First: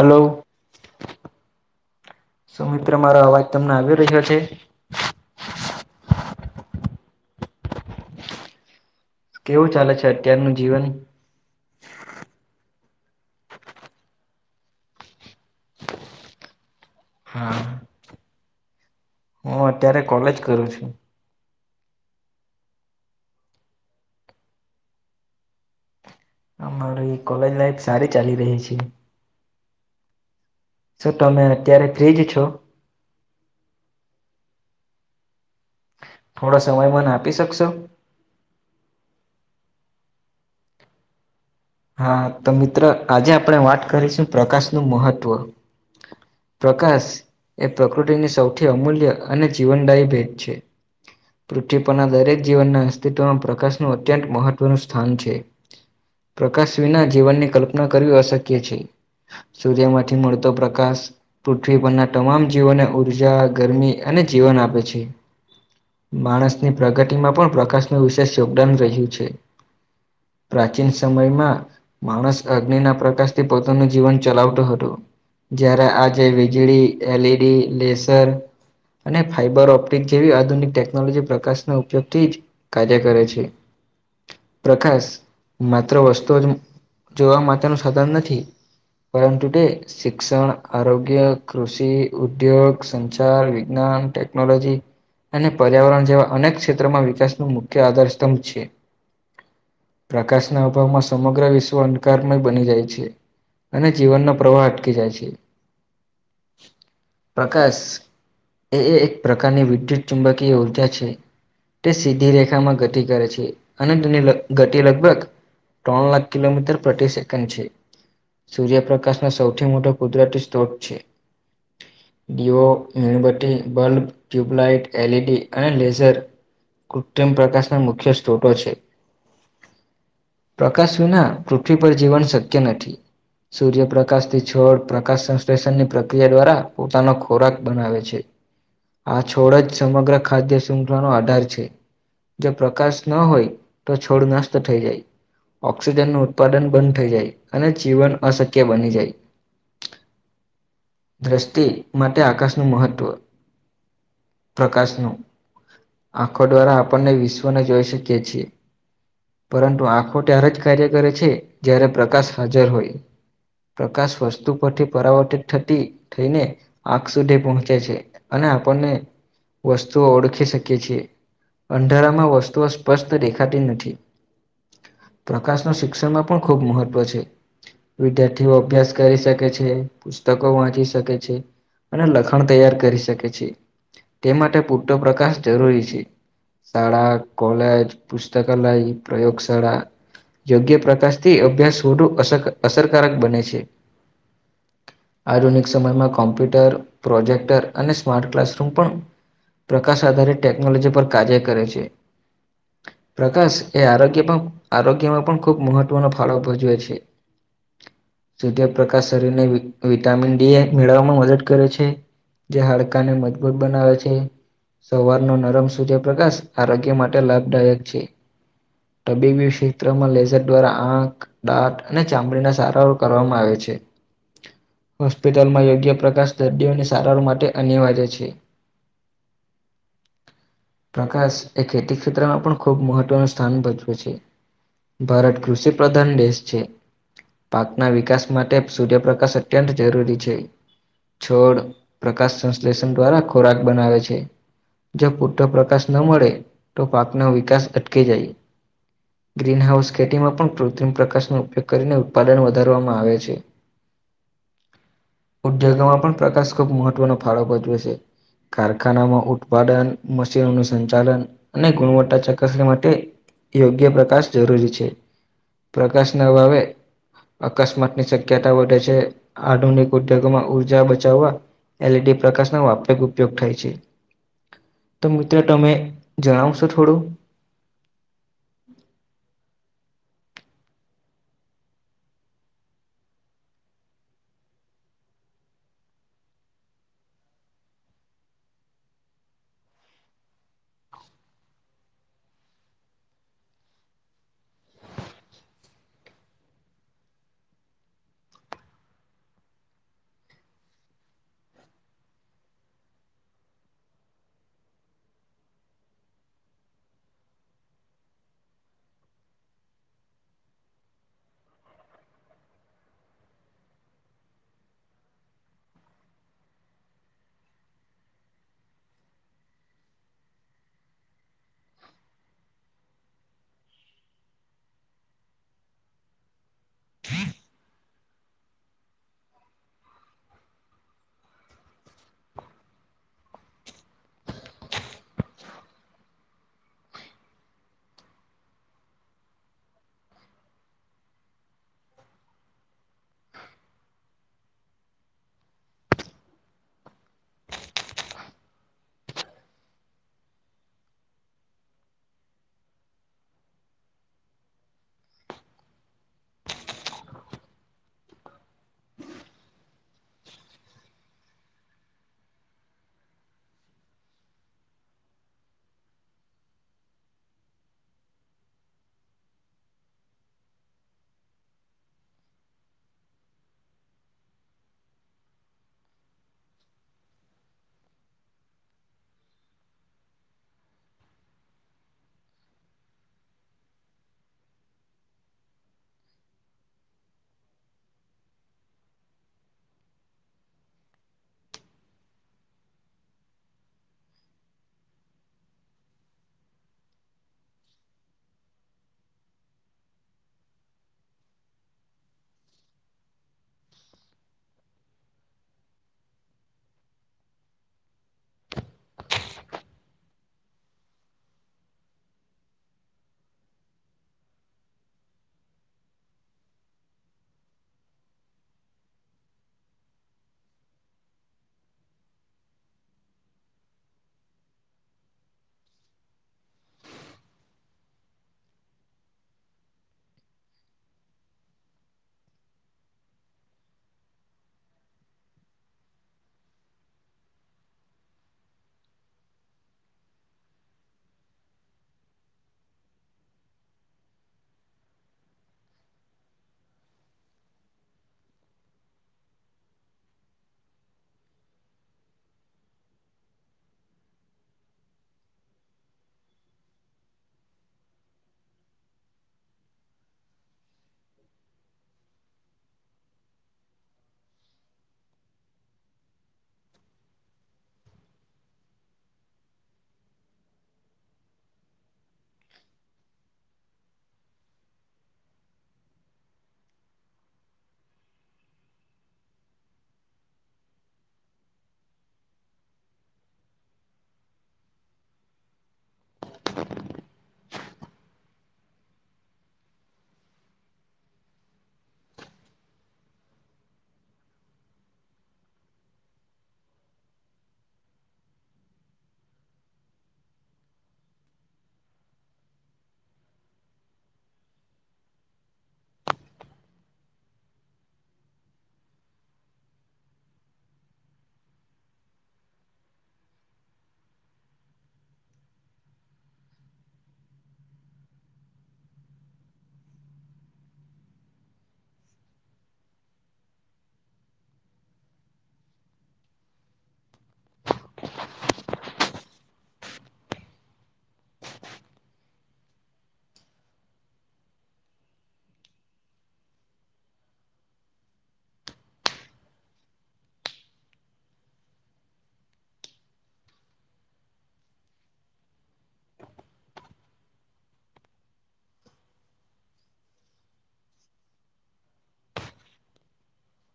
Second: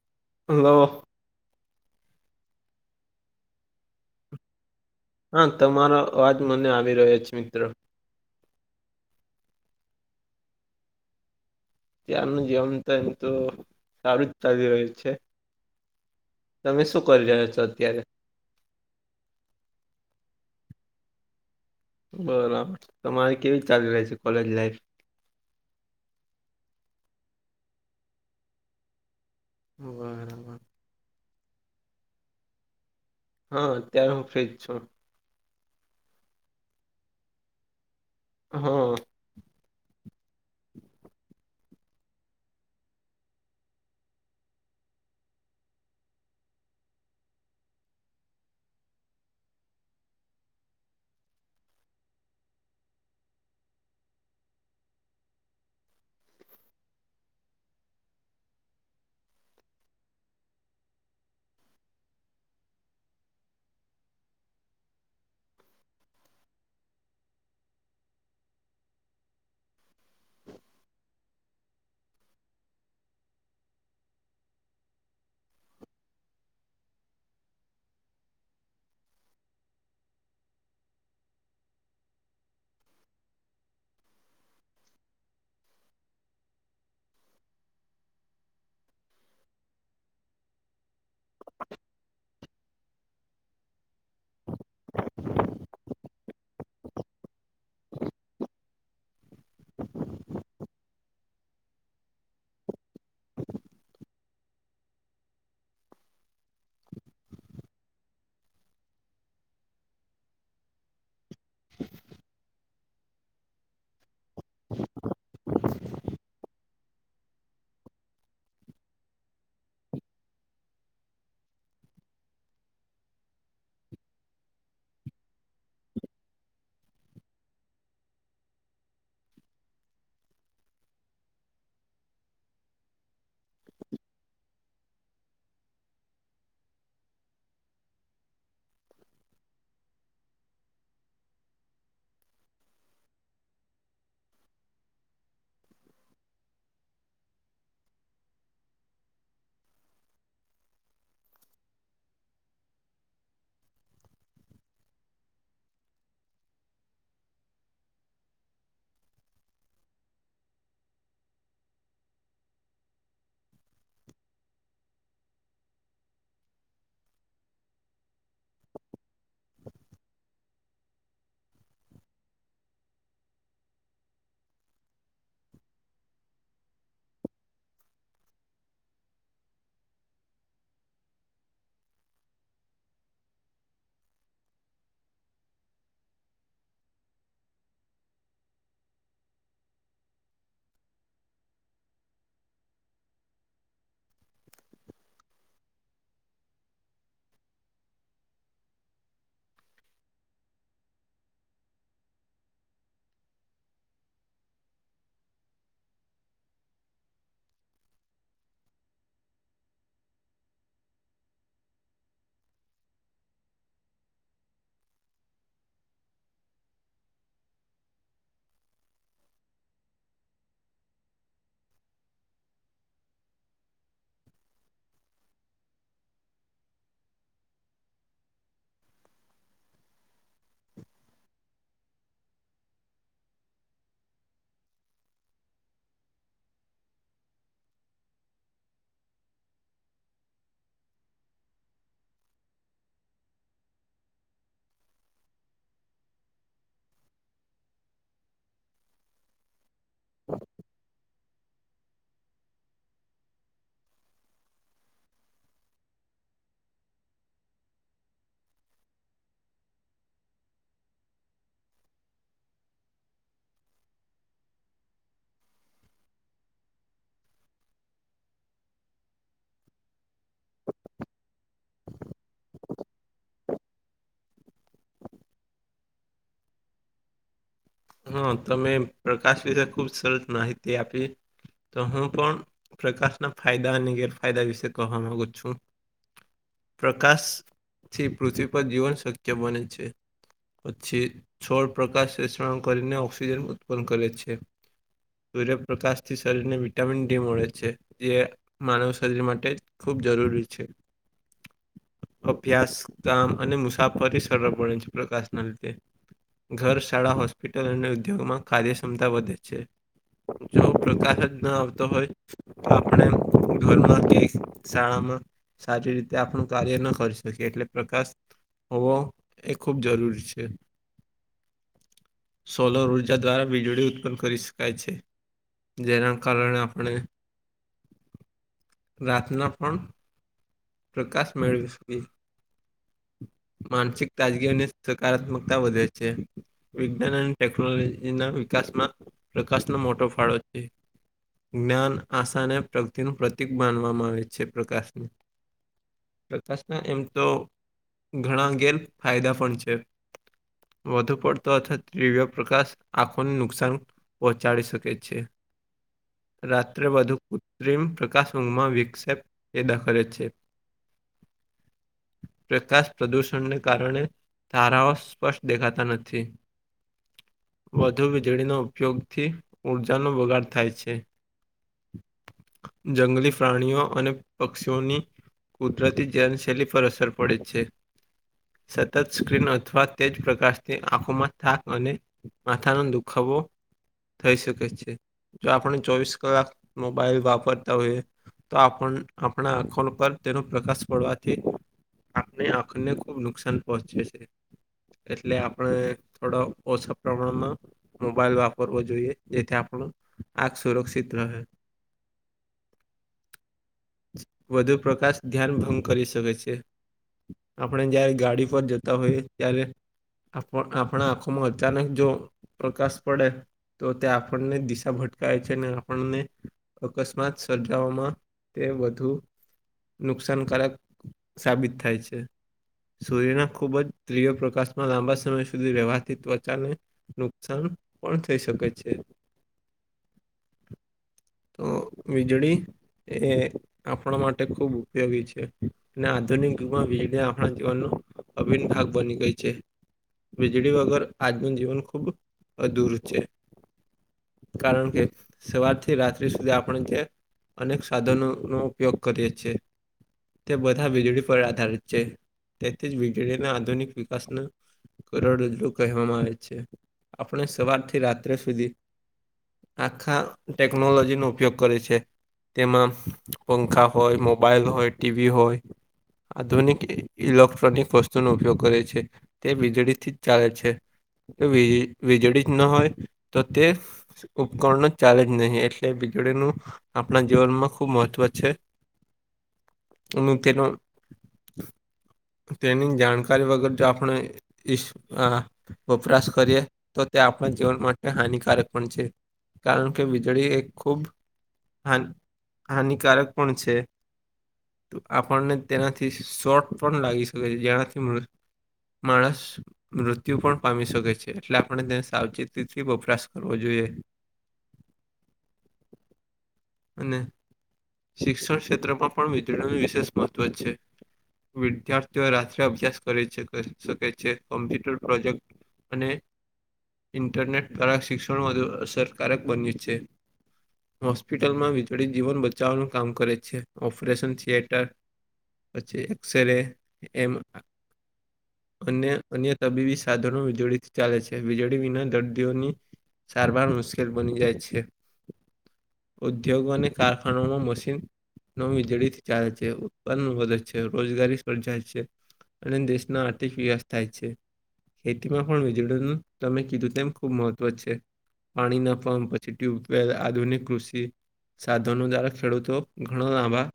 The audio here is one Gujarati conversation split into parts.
હલો. હલો. શું મિત્ર મારો અવાજ તમને આવી રહ્યો છે. હા તમારો અવાજ મને આવી રહ્યો છે મિત્ર કેવું ચાલે છે અત્યારનું જીવન ત્યાર નું જીવન તો એમ તો સારું જ ચાલી રહ્યું છે. તમે શું કરી રહ્યા છો હા અત્યારે હું અત્યારે કોલેજ કરું છું. બરાબર તમારે કેવી ચાલી રહિ છે કોલેજ લાઈફ અમારી કોલેજ લાઈફ સારી ચાલી રહી છે. બરાબર સર તમે અત્યારે ફ્રીજ છો હા અત્યારે હું ફ્રીજ છું થોડો સમય મને આપી શકશો હા. [inaudible] હા તો મિત્ર આજે આપણે વાત કરીશું પ્રકાશ નું મહત્વ પ્રકાશ એ પ્રકૃતિની સૌથી અમૂલ્ય અને જીવનદાયી ભેટ છે. પૃથ્વી પરના દરેક જીવનના અસ્તિત્વમાં પ્રકાશનું અત્યંત મહત્ત્વનું સ્થાન છે. પ્રકાશ વિના જીવનની કલ્પના કરવી અશક્ય છે સૂર્ય માંથી મળતો પ્રકાશ પૃથ્વી પરના તમામ જીવોને ઉર્જા ગરમી અને જીવન આપે છે. માણસની પ્રગતિમાં પણ પ્રકાશનું વિશેષ યોગદાન રહ્યું છે. પ્રાચીન સમયમાં માણસ અગ્નિ ના પ્રકાશથી પોતાનું જીવન ચલાવતો હતો. જયારે આજે વીજળી એલઈડી લેસર અને ફાઈબર ઓપ્ટિક જેવી આધુનિક ટેકનોલોજી પ્રકાશનો ઉપયોગ થી જ કાર્ય કરે છે પ્રકાશ માત્ર વસ્તુ જ જોવા માટેનું સાધન નથી પરંતુ તે શિક્ષણ આરોગ્ય કૃષિ ઉદ્યોગ સંચાર વિજ્ઞાન ટેકનોલોજી અને પર્યાવરણ જેવા અનેક ક્ષેત્રોમાં વિકાસ નું મુખ્ય આધાર સ્તંભ છે. પ્રકાશના અભાવમાં સમગ્ર વિશ્વ અંધકારમય બની જાય છે. અને જીવનનો પ્રવાહ અટકી જાય છે પ્રકાશ એ એ એક પ્રકારની વિદ્યુત ચુંબકીય ઉર્જા છે. તે સીધી રેખામાં ઘતિ કરે છે અને તેની ગતિ લગભગ ત્રણ લાખ કિલોમીટર પ્રતિ સેકન્ડ છે. સૂર્યપ્રકાશનો સૌથી મોટો કુદરતી સ્ત્રોત છે. દીઓ મીણબતી બલ્બ ટ્યુબલાઈટ એલઈડી અને લેઝર કૃત્રિમ પ્રકાશના મુખ્ય સ્રોતો છે. પ્રકાશ વિના પૃથ્વી પર જીવન શક્ય નથી સૂર્ય પ્રકાશથી છોડ પ્રકાશ સંશ્લેષણની પ્રક્રિયા દ્વારા પોતાનો ખોરાક બનાવે છે. આ છોડ જ સમગ્ર ખાદ્ય શૂખલાનો આધાર છે. જો પ્રકાશ ન હોય તો છોડ નાસટ થઈ જાય ઓક્સિજનનું ઉત્પાદન બંધ થઈ જાય અને જીવન અશક્ય બની જાય દ્રષ્ટિ માટે આકાશનું મહત્વ પ્રકાશનું આખો દ્વારા આપણને વિશ્વને જોઈ શકીએ છીએ પરંતુ આ ખો ત્યારે જ કાર્ય કરે છે, જયારે પ્રકાશ હાજર હોય પ્રકાશ વસ્તુ પરથી પરાવર્તિત થતી થઈને આંખ સુધી પહોંચે છે, અને આપણને વસ્તુઓ ઓળખી શકીએ છીએ અંધારામાં વસ્તુઓ સ્પષ્ટ દેખાતી નથી પ્રકાશનુ શિક્ષણમાં પણ ખૂબ મહત્ત્વ છે. વિદ્યાર્થીઓ અભ્યાસ કરી શકે છે, પુસ્તકો વાંચી શકે છે. અને લખણ તૈયાર કરી શકે છે, તે માટે પૂરતો પ્રકાશ જરૂરી છે. શાળા, કોલેજ, પુસ્તકાલય, પ્રયોગ શાળા યોગ્ય પ્રકાશથી અભ્યાસ વધુ અસક અસરકારક બને છે. આધુનિક સમયમાં કોમ્પ્યુટર પ્રોજેક્ટર અને સ્માર્ટ ક્લાસરૂમ પણ પ્રકાશ આધારિત ટેકનોલોજી પર કાર્ય કરે છે. પ્રકાશ એ આરોગ્ય પ આરોગ્યમાં પણ ખુબ મહત્વનો ફાળો ભજવે છે. સૂધ્ય પ્રકાશ શરીરને વિ વિટામિન ડી મેળવવામાં મદદ કરે છે. જે હાડકા ને મજબૂત બનાવે છે. સવારનો નરમ સૂર્યપ્રકાશ આરોગ્ય માટે લાભદાયક છે તબીબી ક્ષેત્રમાં લેઝર દ્વારા આંખ, દાટ અને ચામડીના સારવાર કરવામાં આવે છે. હોસ્પિટલમાં યોગ્ય પ્રકાશ દર્દીઓની સારવાર માટે અનિવાર્ય છે. પ્રકાશ એ ખેતી ક્ષેત્રમાં પણ ખૂબ મહત્વનું સ્થાન ભજ વે છે, ભારત કૃષિ પ્રધાન દેશ છે. પાકના વિકાસ માટે સૂર્યપ્રકાશ અત્યંત જરૂરી છે. છોડ પ્રકાશ સંશ્લેષણ દ્વારા ખોરાક બનાવે છે. જો પૂરતો પ્રકાશ ન મળે તો પાકનો વિકાસ અટકે જાય ગ્રીનહાઉસ ખેટીમાં પણ કૃત્રિમ પ્રકાશનો ઉપયોગ કરીને ઉત્પાદન વધારવામાં આવે છે. ઉદ્યોગોમાં પણ પ્રકાશ ખુબ મહત્વનો ફાળો ભજવે છે. કારખાનામાં ઉત્પાદન મશીનોનું સંચાલન અને ગુણવત્તા ચકાસણી માટે યોગ્ય પ્રકાશ જરૂરી છે, પ્રકાશના અભાવે અકસ્માતની શક્યતા વધે છે, આધુનિક ઉદ્યોગોમાં ઉર્જા બચાવવા એલડી પ્રકાશ [unintelligible] ઉપયોગ થાય છે, તો મિત્ર તમે જણાવશો થોડું હ તમે પ્રકાશ વિશે ખુબ સરસ માહિતી આપી તો હું પણ પ્રકાશના ફાયદા અને ગેરફાયદા વિશે કહવા માંગુ છું. પ્રકાશથી પૃથ્વી પર જીવન શક્ય બને છે. પછી છોડ પ્રકા [unintelligible] કરીને ઓક્સિજન ઉત્પન્ન કરે છે. સૂર્યપ્રકાશથી શરીર ને વિટામિન ડી મળે છે, જે માનવ શરીર માટે ખૂબ જરૂરી છે. અભ્યાસ કામ અને મુસાફરી સરળ બને છે, પ્રકાશના લીધે ઘર, શાળા, હોસ્પિટલ અને ઉદ્યોગોમાં કારાદ્યક્ષ્મતા વધે છે. જો પ્રકાશ જ ન આવતો હોય આપણે ધોરમાંથી શાળામાં સારી રીતે આપણું કાર્ય ન કરી શકીએ. એટલે પ્રકાશ હોવો એ ખૂબ જરૂરી છે. સોલર ઉર્જા દ્વારા વીજળી ઉત્પન્ન કરી શકાય છે. જેના કારણે આપણે, રાતના પણ પ્રકાશ મેળવી શકયે. માનસિક તાજગીની સકારાત્મકતા વધે છે. વિજ્ઞાન અને ટેકનોલોજીના વિકાસમાં પ્રકાશનો મોટો ફાળો છે. જ્ઞાન આશાને પ્રગતિનું પ્રતિક માનવામાં આવે છે પ્રકાશને. પ્રકાશના એમ તો ઘણા અ ઘેર ફાયદા પણ છે. વધુ પડતો અથવા દીવ્ય પ્રકાશ આંખોને નુકસાન પહોંચાડી શકે છે. રાત્રે બાુ કૃત્રિમ પ્રકાશ ઊંઘમાં વિક્ષેપ એ દાખલે છે. [inaudible] પ્રકાશ પ્રદૂષણને કારણે, તારાઓ સ્પષ્ટ દેખાતા નથી. વધુ વીજળીનો ઉપયોગ થી ઊર્જાનો બગાડ થાય છે. જંગલી પ્રાણીઓ અને પક્ષીઓની કુદરતી જૈનશૈલી પર અસર પડે છે. સતત સ્ક્રીન અથવા તેજ પ્રકાશથી આંખોમાં થાક અને માથાનો દુઃખવો. થઈ શકે છે, જો આપણે ચોવીસ કલાક મોબાઈલ વાપરતા હોઈએ. તો આપણ આપણા આંખોડ પર. તેનો પ્રકાશ પડવાથી આપણે આંખને ખુબ નુકસાન પહોંચે છે. એટલે આપણે થોડા ઓછા પ્રમાણમાં. મોબાઈલ વાપરવો જોઈએ, જેથી આપણો આંખ સુરક્ષિત રહે. [inaudible] વધુ પ્રકાશ ધ્યાન ભંગ કરી શકે છે. આપણે જયારે ગાડી પર જતા હોઈ ત્યારે આપ આપણા આંખોમાં અચાનક જો પ્રકાશ પડે. તો તે આપણને દિશા ભટકાય છે. અને આપણને અકસ્માત સર્જાવામાં. તે વધુ. નુકસાનકારક સાબિત થાય છે. સૂર્યના ખૂબ જ ત્રિય પ્રકાશમાં લાંબા સમય સુધી વ્યહથી ત્વચાને. નુકસાન પણ થઈ શકે છે. [inaudible] તો વીજળી એ આપણા માટે ખુબ ઉપયોગી છે, અને આધુનિક યુગમાં વીજળી આપણા જીવનનું. અભિન ઠાક બની ગઈ છે. વીજળી વગર આજનું જીવન ખૂબ અધૂર છે. કારણ કે સવાર થી રાત્ર્રી સુધી આપણે જે અનેક સાધનોનો ઉપયોગ કરીએ છે. તે બધા વીજળી પર આધારિત છે, તેથી જ વીજળીના આધુનિક વિકાસનું કરોડ રજું કહેવામાં આવે છે, આપણે સવારથી રાત્રે સુધી. આખા ટેકનોલોજીનો ઉપયોગ કરે છે, તેમાં પંખા. હોય, મોબાઈલ હોય, ટીવી હોય. આધુનિક ઇલેક્ટ્રોનિક વસ્તુનો ઉપયોગ કરે છે. તે વીજળીથી જ ચાલે છે, વીજળી જ ન હોય તો તે ઉપકરણો ચાલે જ નહી, એટલે વીજળીનું આપણા જીવનમાં ખુબ મહત્વ છે. [unintelligible] તેની જાણકારી વગર જો આપણે વપરાશ કરીએ, તો તે આપણા જીવન માટે હાનિકારક પણ છે, કારણ કે વીજળી એક ખૂબ હાાન હાનિકારક પણ છે. તો આપણને તેનાથી શોર્ટ પણ લાગી શકે છે જેનાથી માણસ મૃત્યુ પણ પામી શકે છે એટલે આપણે તેને સાવચેતીથી વપરાશ કરવો જોઈએ. અને શિક્ષણ ક્ષેત્રમાં પણ વિદળનું વિશેષ મહત્વ છે. વિદ્યાર્થીઓ રાત્રે અભ્યાસ કરે છે શકે છે કોમ્પ્યુટર પ્રોજેક્ટ અને ઇન્ટરનેટ દ્વારા શિક્ષણ વધુ અસરકારક બન્યું છે. હોસ્પિટલમાં વિજળી જીવન બચાવવાનું કામ કરે છે ઓપરેશન થિયેટર. પછી એક્સ રે એમ અન્ય અન્ય તબીબી સાધનો વીજળીથી ચાલે છે વીજળી વિના દર્દીઓની સારવાર મુશ્કેલ બની જાય છે. ઉદ્યોગો અને કારખાનામાં મશીન નવ વીજળીથી ચાલે છે ઉત્પાદન વધે છે રોજગારી સર્જાય છે. અને દેશના આર્થિક વિકાસ થાય છે. ખેતીમાં પણ વેજળીનું તમે કીધું તેમ ખુબ મહત્વ છે. પાણીના પપ પછી ટ્યુબવેલ આધુનિક કૃષિ સાધનો દ્વારા ખેડૂતો ઘણો લાંબા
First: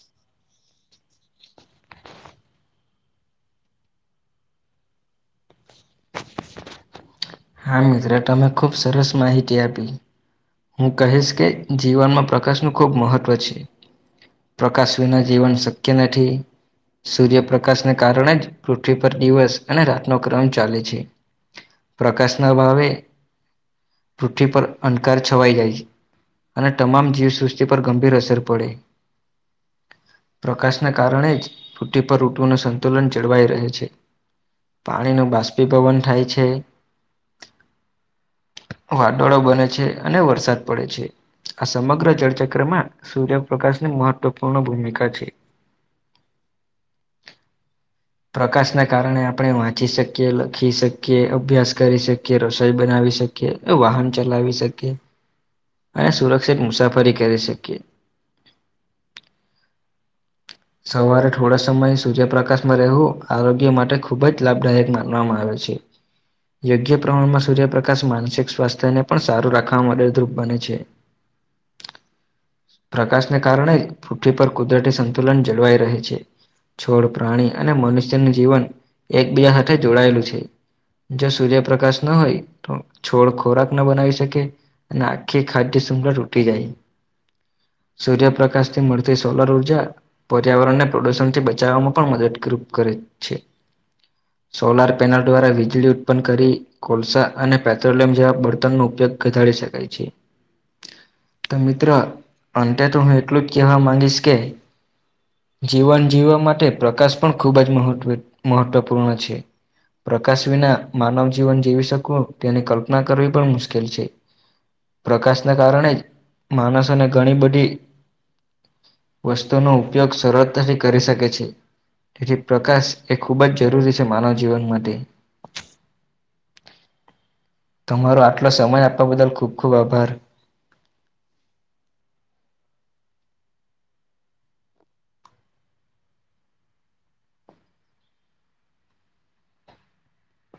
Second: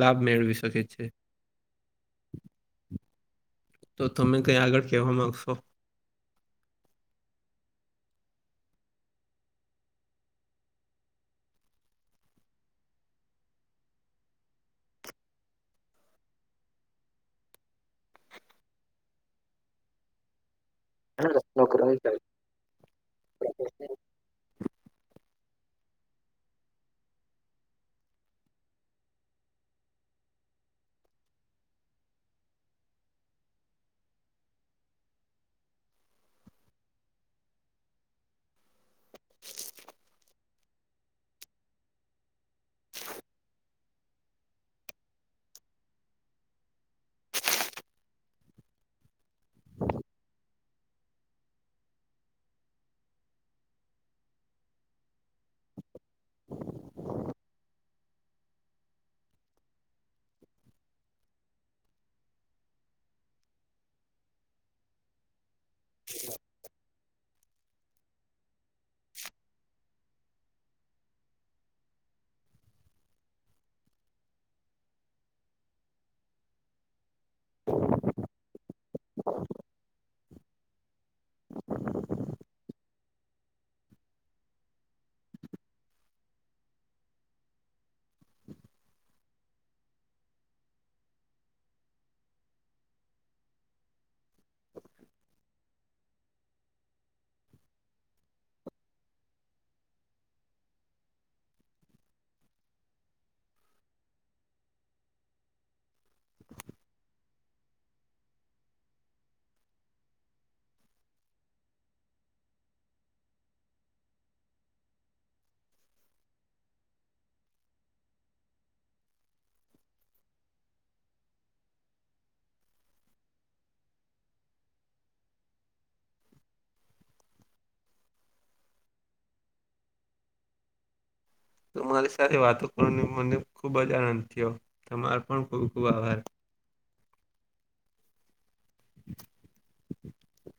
લાભ મેળવી શકે છે. તો તમે ક્યાં આગળ કહેવા માગશો? [inaudible] હા મિત્ર તમે ખુબ સરસ માહિતી આપી. હું કહીશ કે જીવનમાં પ્રકાશનું ખૂબ મહત્ત્વ છે. પ્રકાશ વિના જીવન શક્ય નથી. સૂર્યપ્રકાશને કારણે જ પૃથ્વી પર દિવસ અને રાતનો ક્રમ ચાલે છે. પ્રકાશના ભાવે, પૃથ્વી પર અંકાર છવાઈ જાય છે, અને તમામ જીવસૃષિ પર ગંભીર અસર પડે. પ્રકાશને કારણે જ રૂટી પર ઊટુનું સંતુલન જળવાઈ રહે છે. પાણીનું બાષ્પી પવન થાય છે. વાદોળો બને છે અને વરસાદ પડે છે. આ સમગ્ર જળચક્રમાં સૂર્યપ્રકાશની મહત્વપૂર્ણ ભૂમિકા છે. પ્રકાશના કારણે આપણે વાંચી શકીએ લખી શકીએ અભ્યાસ કરી શકીએ રસોઈ બનાવી શકીએ. વાહન ચલાવી શકીએ, અને સુરક્ષિત મુસાફરી કરી શકીએ. સવારે થોડા સમય સૂર્યપ્રકાશમાં રહેવું આરોગ્ય માટે ખૂબ જ લાભદાયક માનવામાં આવે છે. [inaudible] યોગ્ય પ્રમાણમાં સૂર્યપ્રકાશ માનસિક સ્વાસ્થ્યને પણ સારું રાખવામાં મદદરૂપ બને છે. પ્રકાશને કારણે જ પૂઠ્ઠી પર કુદરતી સંખ્યા આંદોલન જળવાઈ રહે છે. છોડ પ્રાણી અને મનુષ્યનું જીવન એકબીજા સાથે જોડાયેલું છે. જો સૂર્યપ્રકાશ ન હોય તો છોડ ખોરાક ના બનાવી શકે. અને આખી ખા્ય સુુંમડા ર ઉટે જાય. સૂર્યપ્રકાશ થી મળતી સોલર ઉર્જા પર્યાવરણને પ્રદુષણથી બચાવવામાં પણ મદદ ગ્રુપ રૂપ કરે છે. સોલાર પેનલ દ્વારા વીજળી ઉત્પન કરી કોલસા અને પેટ્રોલિયમ જેવા બર્તન નો ઉપયોગ ઘટાડી શકાય છે. તો મિત્રો અંતે તો હું એટલું જ કહેવા માંગીશ કે જીવન જીવવા માટે પ્રકાશ પણ ખૂબ જ મહત્વ મહત્વપૂર્ણ છે. પ્રકાશ વિના માનવ જીવન જીવી શકવું તેની કલ્પના કરવી પણ મુશ્કેલ છે. પ્રકાશને કારણે જ માણસોને ઘણી બધી તો નો ઉપયોગ સરળતાથી કરી શકે છે. તેથી પ્રકાશ એ ખૂબ જ જરૂરી છે માનવ જીવન માટે [inaudible] તમારો આટલો સમય આપવા બદલ ખુબ ખુબ આભાર મારી સાથે વાતો કરવાનો મને ખુબ જ આનંદ થયો તમારો પણ ખૂબ ખૂબ આભાર. [inaudible]